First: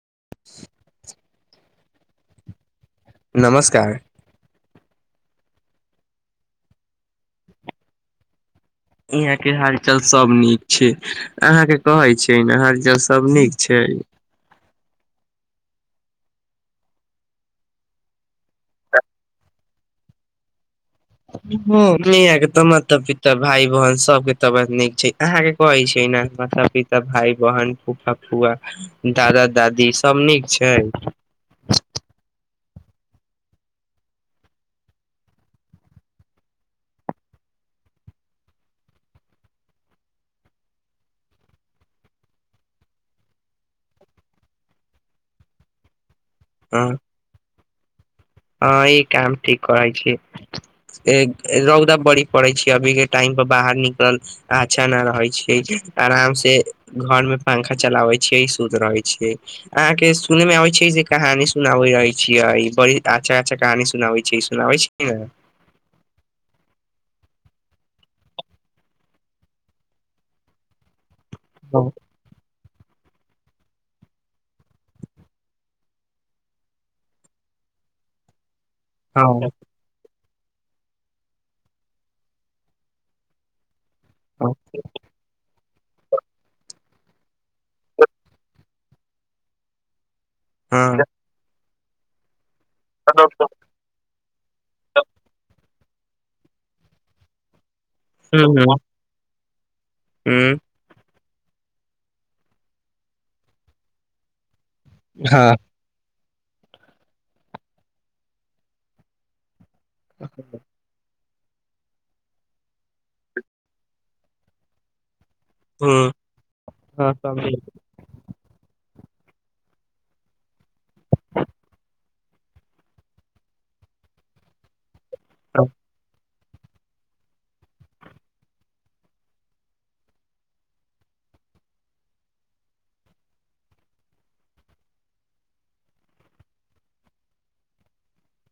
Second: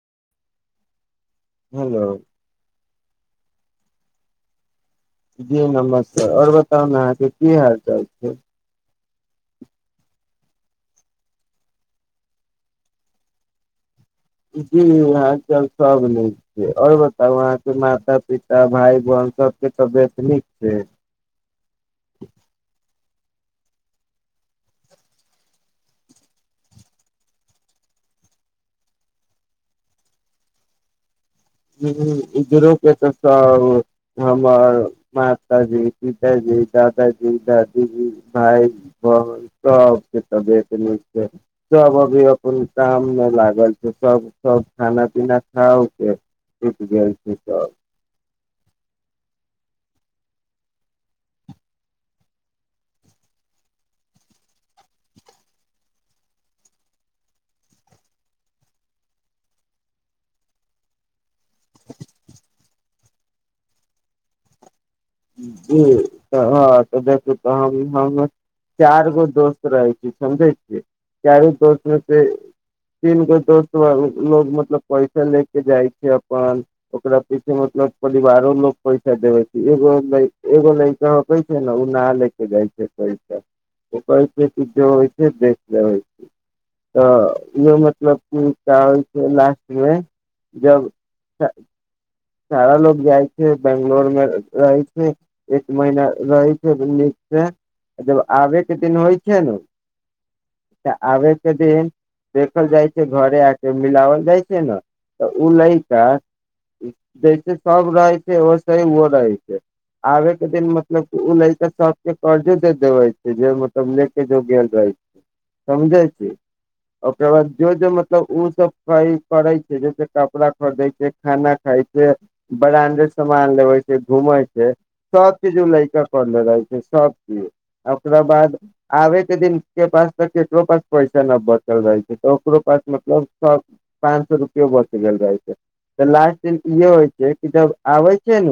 [inaudible] Hello नमस्कार जी नमसकार आओर बताउ ने अहाँ के की हाल चाल छै यहाँ के हालचल सब नीक छै अहाँ के कहे छै ने हालचल सब नीक छै जी हाल चाल सब निक छै आओर बताउ अहाँ के माता पिता भाइ बहन सबके तबियत नीक छै हँ, यहाँ के तऽ भाई बहन सब के तबियत नीक छै अहाँ के कहे छै ने माता पिता भाई बहन फूफा फू फुआ आ दादा दादी सब नीक छै हूँ इधरो के तऽ सब हमर माताजी पिताजी दादाजी दादीजी भाइ बहिन सबके तबियत नीक छै सब अभी अपन काम मे लागल छै सब सब खाना पीना खा उके एक हँ गेल छै सब हँ ई काम ठीक कहै छीय रौदा बड़ी पड़ै छै अभी के टाइम बाहर निकल अच्छा न रहे छै आराम से घर में पंखा चलावे छै सुत रहै छै अहाँ के सुनने मे अबै छै जे कहानी सुनाबै रहै छीयै बड़ी अच्छा अच्छा कहानी सुनावै छै सुनाबै छै ने? जी तऽ हँ तऽ देख तऽ हम चार गो दोस्त रहै छी समझै छियै चारो दोस्त हँ मे से तीन गो दोस्त लोग मतलब पैसा ले के जाइ छै अपन ओकरा पीछे मे सब परिवारो लोक पैसा देबै हँ छै एगो एगो लैका होखै छै ने ओ ना ले के जाइ छै पैसा ओ कहै छै ती जो होइ छै देख तऽ इहो मतलब कि कहै छै लास्ट मे जब हँ तऽ सारा लोग जाइ छै बंगलोर मे रहै छै एक महिना रहै छै नीक से जब आबे हम्म के दिन होइ छै ने हम्म तऽ आबे के दिन देखल जाइ छै घरे आके मिलाओल जाइ छै ना तऽ उ हँ लैका जैसे सब रहै छै वैसे ही उहो रहै छै आबे के दिन मतलब ओ लइकन सबके कर्जो दे देबे छै जे मतलब लेके जो गेल रहै छै समझै हम्म छी हँ ओकर बाद समझे। जो जो मतलब ओ सब करै छै जैसे कपड़ा खरीदै छै खाना खाय छै जे ब्रांडेड सामान लेबे छै घूमे छै सब चिज उ लैका करले रहे सब चीज ओकरा बाद आबे के दिन के पास त केकरो पास पैसा न बच रह छै तऽ ओकरो पास मतलब सो पाँच सौ रुपयो बच गेल रहे छै तऽ लास्ट दिन यो होइ छै कि जब आबै छै ने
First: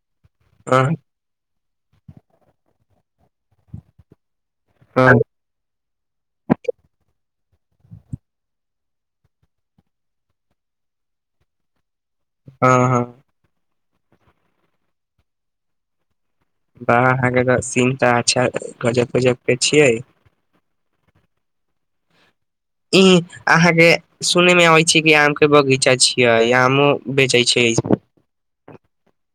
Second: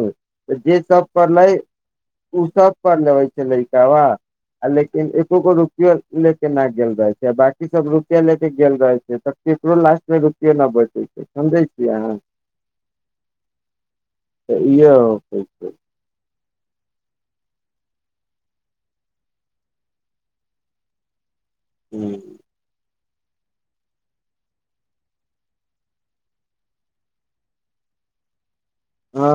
त जे हँ सब पले उस पर ने होइ छै लैका वा आ लेकिन हँ एको गो रुपियो ले के न गेल रह छै बकी सब रुपआ ले के गेल रहे छै तऽ केकरो लास्ट मे रुपया न बचे छै समझै छियै अहाँ हँ हँ तऽ इह होके छै वाह अहाँ के तऽ सीन तऽ अच्छा गजब गजब के छियै ह्म ई अहाँ के सुनै मे अबै छै कि आम के बगीचा छियै आमो बेचै छै हँ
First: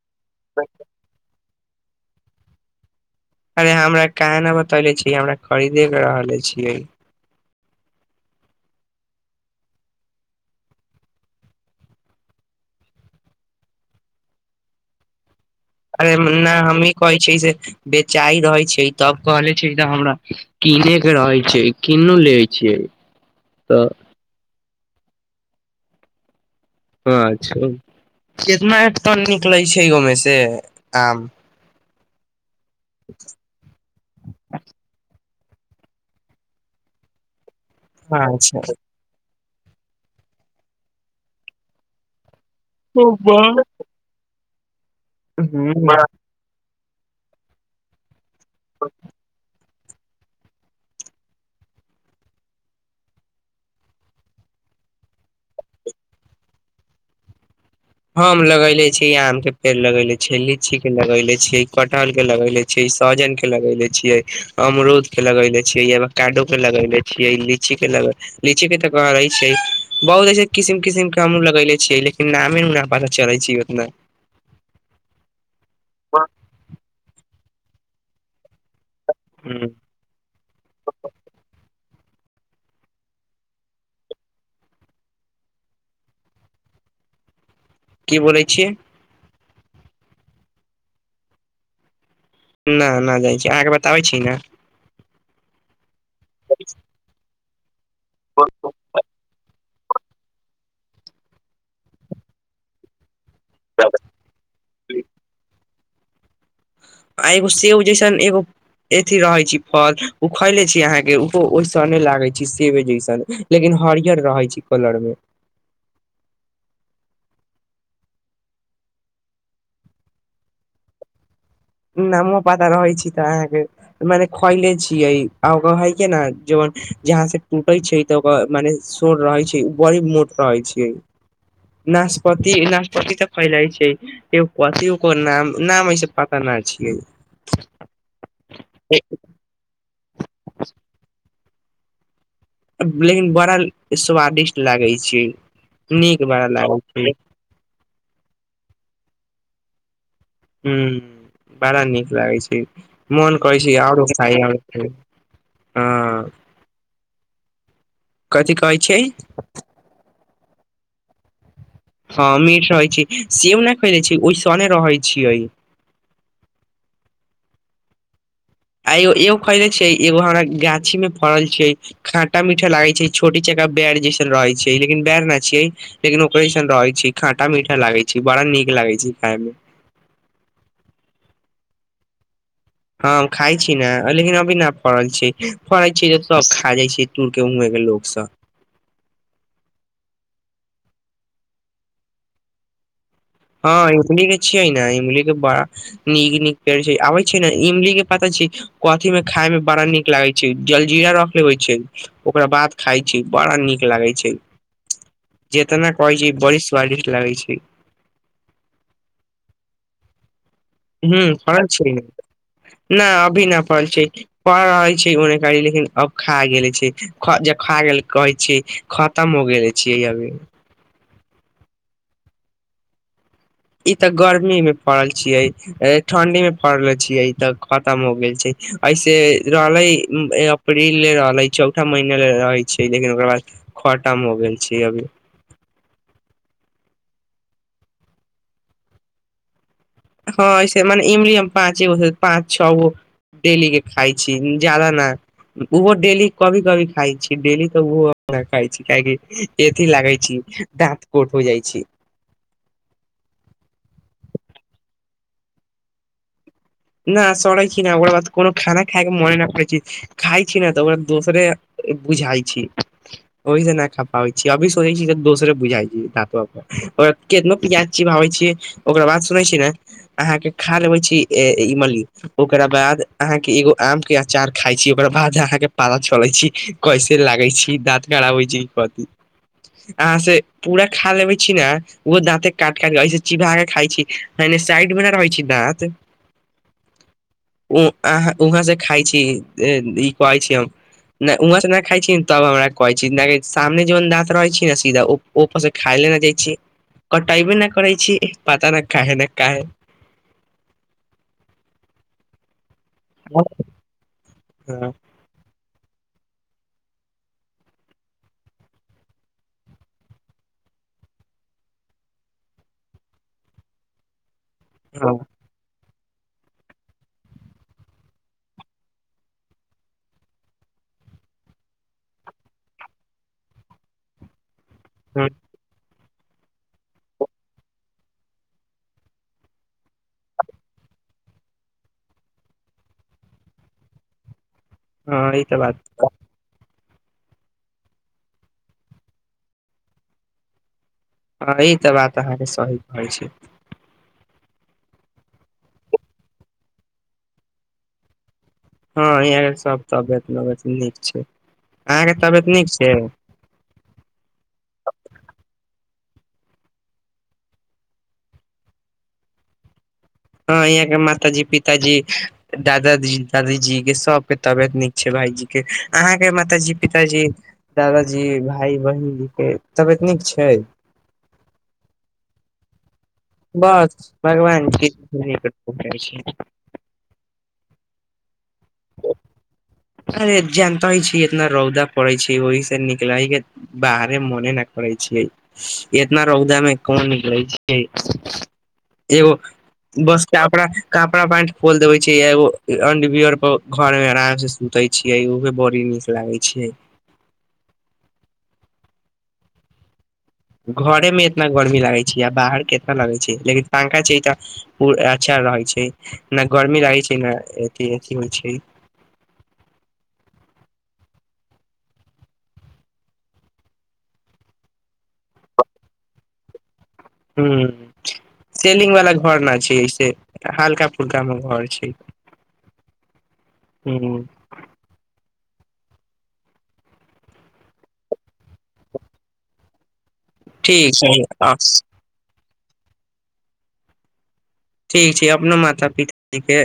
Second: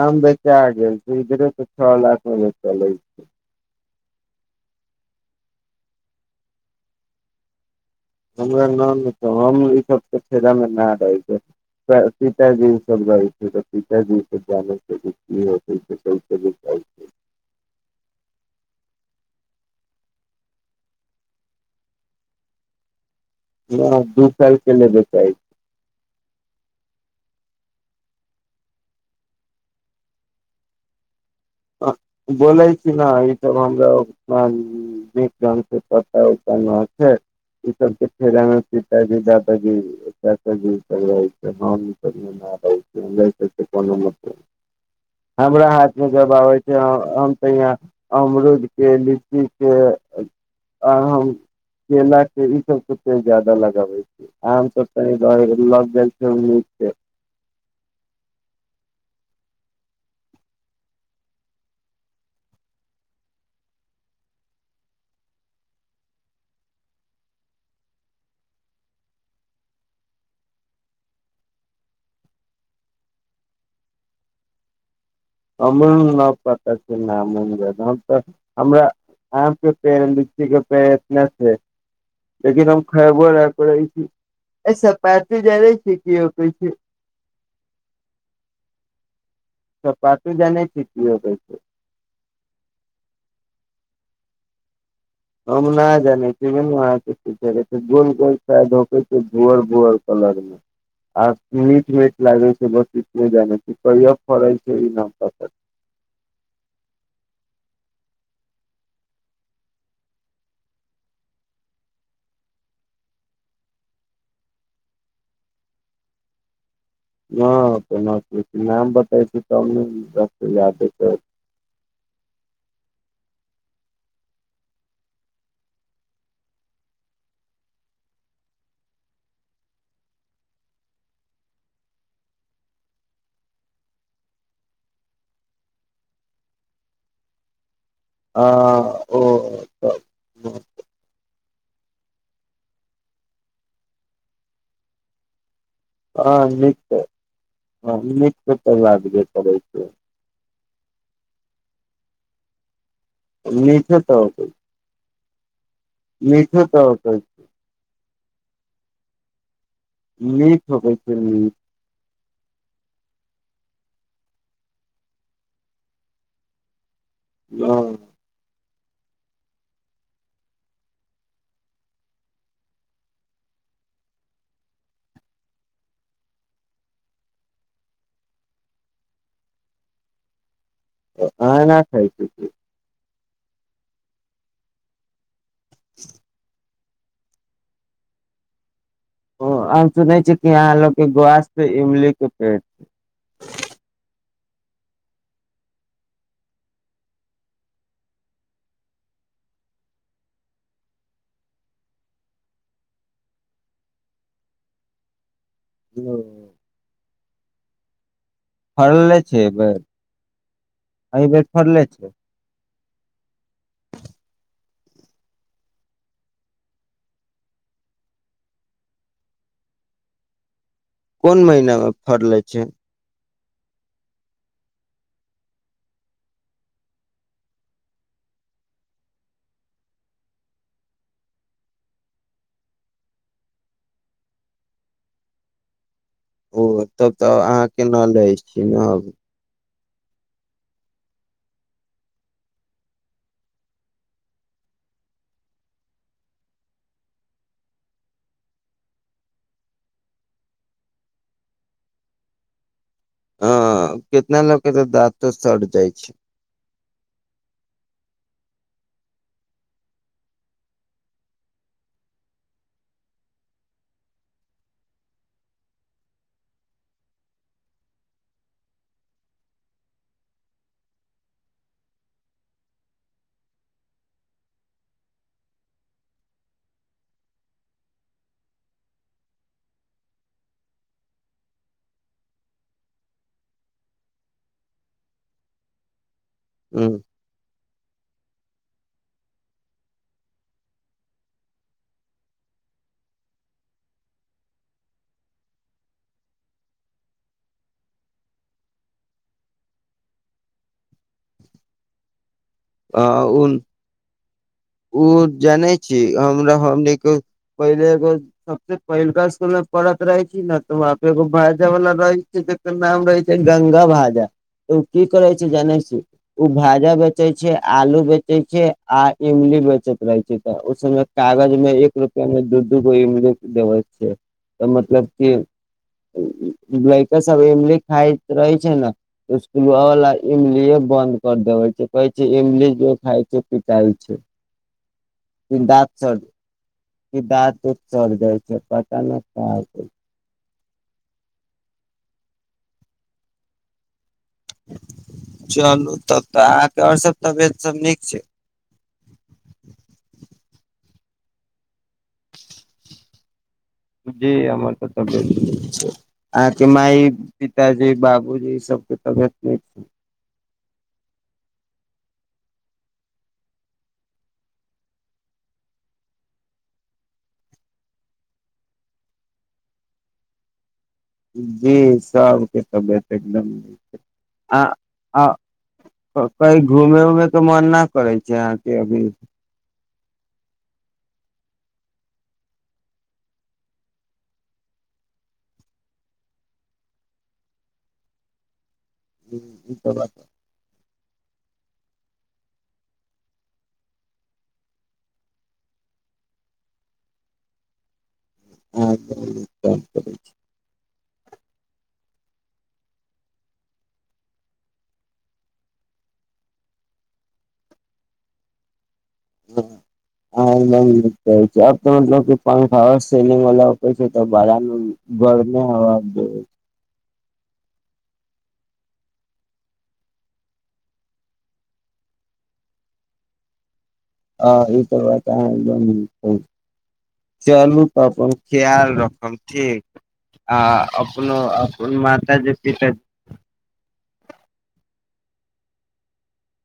आम बेचाआ गेल छै इधरे तऽ छओ लाख मे बेचलै छै अरे हमरा क न बतौले छी हमरा खरीदे के रहले छियै हमरा न कह हम ई सब के फेरा में न रहय छै सीत दिन सब रहै छै तऽ सीत दिन जान हो अरे ने हमी कहै छै से बेचाय रहै छै तब कहले छै त हमरा किने के रहै छै किनू लेै छिय ह दू साल के लेब चै छी अच्छा कितना टन निकलैत छै ओहिमे से आम बोलै छी न ई सब हमरा ब पता उठ छै ई सबके फेरान अच्छा [unintelligible] [unintelligible] हम ओय सब मे नय हमरा अय सब सै कोनो मतलव ह आबै छै तऽ यहाँ अमरूद के लीची के आ केला के ई सबे ज्यादा लगाबे छै आ त लग जा छै त हम लगेले छी आम के पेड़ लगेेले छी लीची के लगेले छी कटहल के लगेले छी सहजन के लगेले छियै अमरूद के लगेले छियै अवाकडो के लगेले छियै लीची के लीची के तऽ कहे छै बहुत ऐसे किसिम किसिम के पता चलाै छी ओत नहि अमल न पता छै नाम ऊम तऽ हमरा आम के पेड़ लीची के पेड़ इतना से लेकिन हम खैबो न करइ छी अ स पा त जाने छै कि होके छै की बोलै छियै सपातु जनहि छि कीहोइ छै न नहि जाइ छी अहाँके बताबै छी ने हम नहि जानै छी [unintelligible] गोल गल बोअर कलर मे आ मीट मीट लागे छै बस नहि जान छी किय फरइ छै ई न पता आ एगो सेव जेैसन एगो अथी रहै छी फल ओ खैले छी अहाँके ओहो ओहिस नहि लागे छै सेबे जैसन लेकिन हरियर रहै छै कलर मे [inaudible] ह केना नाम बताै छै तब ने याद नामो पाता रहै छी तऽ अहाँके मने खयले छीय आ क हइ के ने जेन जहाँ से टूटै छै तऽ ओकर मने शोर रहै छै बड़ी मोट रहै छै नाशपति नाशपति तऽ फैलाइ छै पति ओकर नाम नाम होइ छै प करना छियै आ ओ लेकिन बड़ा स्वादिष्ट लागै छै नीक हँ बड़ा नीक लागै छै ह नीक त त आदबे करै छै हुँ बड़ा नीक लागय छै मन करै छै मीठो आओर तऽ खाय होकै आओर मीठो त होयते कथी कहै छियै नीक होई छैय नीक हँ मीठ रहैत छै सेब नहि खै लै छै ओहिसने रहै छियै हँ आगो एगो कैले छ एगो हमरा गाछी में फड़ल छै खाटा मीठा लागे छै छोटी चक बैर जैसन रहै छै लेकिन बैर न छैियै लेकिन ओकर जैसन रहै छै खाटा मीठा लागे छै बड़ा न ठीक लागै छै खायमे आ न खाय छै आम खाइ छी न लेकिन अभी न फड़ल छै फड़ल छी त सब खा जाइ छै तुर के उहे के लोको सब ओ हम सुनैत छी कि अहाँ लोकके गासप इमलीके पेड़ हँ इमली के छियै ने इमली के बड़ा नीक नीक पेड़ छै आबै छै ने इमली के पता कथी में खाय में बड़ा नीक लागे छै जलजीरा रख लेबे छै ओकरा बाद खाय छी बड़ा नीक लागे छै [inaudible] जेतना कहै छै बड़ी स्वादिष्ट लागै छै फड़ले छै एहि बेर एहि बेेर फड़ले छै नहि अभी न पढ़ल छै पढ़ल रहल छै ओने करी लेकिन अब खा गेल छै खा गेल कहै छीय खतम हो गेले छीय अभी कोन महीना में फड़ले छै ई तऽ गर्मी मे पड़ल छीयै ठंडी मे पड़ल छीयै ई तऽ खतम हो गेल छै ऐसे रहलै अप्रील ले रहले चौठा महीना ले रहै छै लेकिन ओकर बाद खटाम हो गेल छी अभी ओ तब तऽ अहाँ केना लै छीय ने अब हँ से मने इमली पाँच गो पाँच छः गो डेली के खा छी ज्यादा ना ओहो डेली कभी कभी खाइ छी डेली तऽ ओहो खाइ छी काहि अथी लगै छी दांत कोथ भ जाइ छै आ केितना लोक त दाँतो सट जाइ छै न सड़ै छी न ओकरा बाद कोनो खाना खाके मने नहि प छी खा छी ने तऽ ओ दोसरे बुझाइ छी ओहि से नहि खा पाबै छी अभी सोचै छी दोसरे बुझाइ छी दातो ओक केतनो प्याज चिबावै छीयै ओकरा बाद सुनै छी ने अहाँ के खा लेबे छी इ मान लि ओकरा बाद अहाँ के एगो आम के अचार खाय छी ओकरा बाद अहाँ के पता चले छी कइसे लागै छी दाँत खड़बै छै कथी अहाँ से पूरा खा लेबे छी ने ओहो दाते काट काटिक ऐसे चिवा क खाइ छी साइड मे ना रहइ छी दात हँ उ अ वहाँ से खाइ छी ई कहै छी हम नहि उहाँ से नहि खाइ छी तब हमरा कहै छी सामने जन दाँत रहै छी ने सीधापर से खाइ छी कटाइ भी नहि करै छी पता नहि काहे ना काहे [unintelligible] ह ओ हँ हँ ओ जान हमरा हमो पहिले एगो सबस पहिलुका स्कुल मे पढ़त रहै छी ने त ब एगो भाजा वाला रहै छै तकर नाम रहै छै गंगा भाजा ओ की करै छै जानै छी ओ भाजा बेचै छै आलू बेचै छै आ इमली बेचैत रहै छै तऽ ओ सबमे कागज में एक रूपआ में दू को देवै छै मतलब हँ कि लड़का सब इमली खायत रहै छै ने स्कूल वाला इमलिए बंद कर देबै छै कह छै इमली जो खाय छै पीताइ छै हँ ई तऽ बात दाँत सड़ कि दांत दूत चल जाइ छै पता नहि क हँ ई तऽ बात अहाँके सही कह छै चलू तब तऽ अहाँके आओर सभ तबियत सब नीक छै हँ य सब तबियत तबियत नीक छै अहाँके तबियत नीक छै जी हमर तऽ तबियत निक छै अहाँके माय पिताजी बाबूजी सबके तबियत निक छै हँ यहाँ के मातााजी पिताजी दादाजी दादीजी के सबके तबियत नीक छै भाईजी अहाँ के माताजी पिताजी दादाजी भाय बहिन जी के तबियत नीक छै हय जी सबके तबियत एकदम बस भगवान के आ निकट पहुँचै छै कही घुमे उमे के मन ना करै छै जाके अभी अरे जानता ही छि इतना रौदा पड़ै छै ओहि से निकलाहि के बाहरे मोने न छै इतना रौदा मे कोन निकलै छै एओ ई त बात बसके अपना कपड़ा पेंट खोल देबय छिय एगो अडंबियर पर घर में आराम से सुते छियै उहे बड़ी नीक लागै छै ह करै घरे में इतना गर्मी लागे छै छिय बाहर केतना लागे छिय लेकिन पंखा छै तऽ अच्छा रहै छै नहि गर्मी लागै छै ने अथि होइ छै हँ पंखा सेलिंग वाला होयत छै त बड़ा गरमे हवा छै ह्म सेलिंग वाला घर न छै से हलका फुरका मे घर छै ह आ ई कर चलू तऽ अपन ख्याल रखब ठीक आ ठीक छै अपनो अ अपन माता जे पिता ठीक छै अपनो माता पितााजी के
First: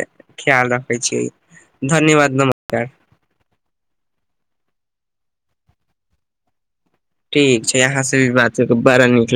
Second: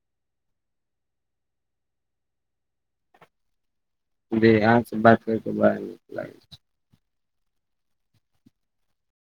ख्याल रखै छी धन्यवाद नमस्कार बे अहाँ से बात करि के बड़ा नीक लागै छै ठीक छै अहाँ सँ भी बात करिक बड़ा नीक लागै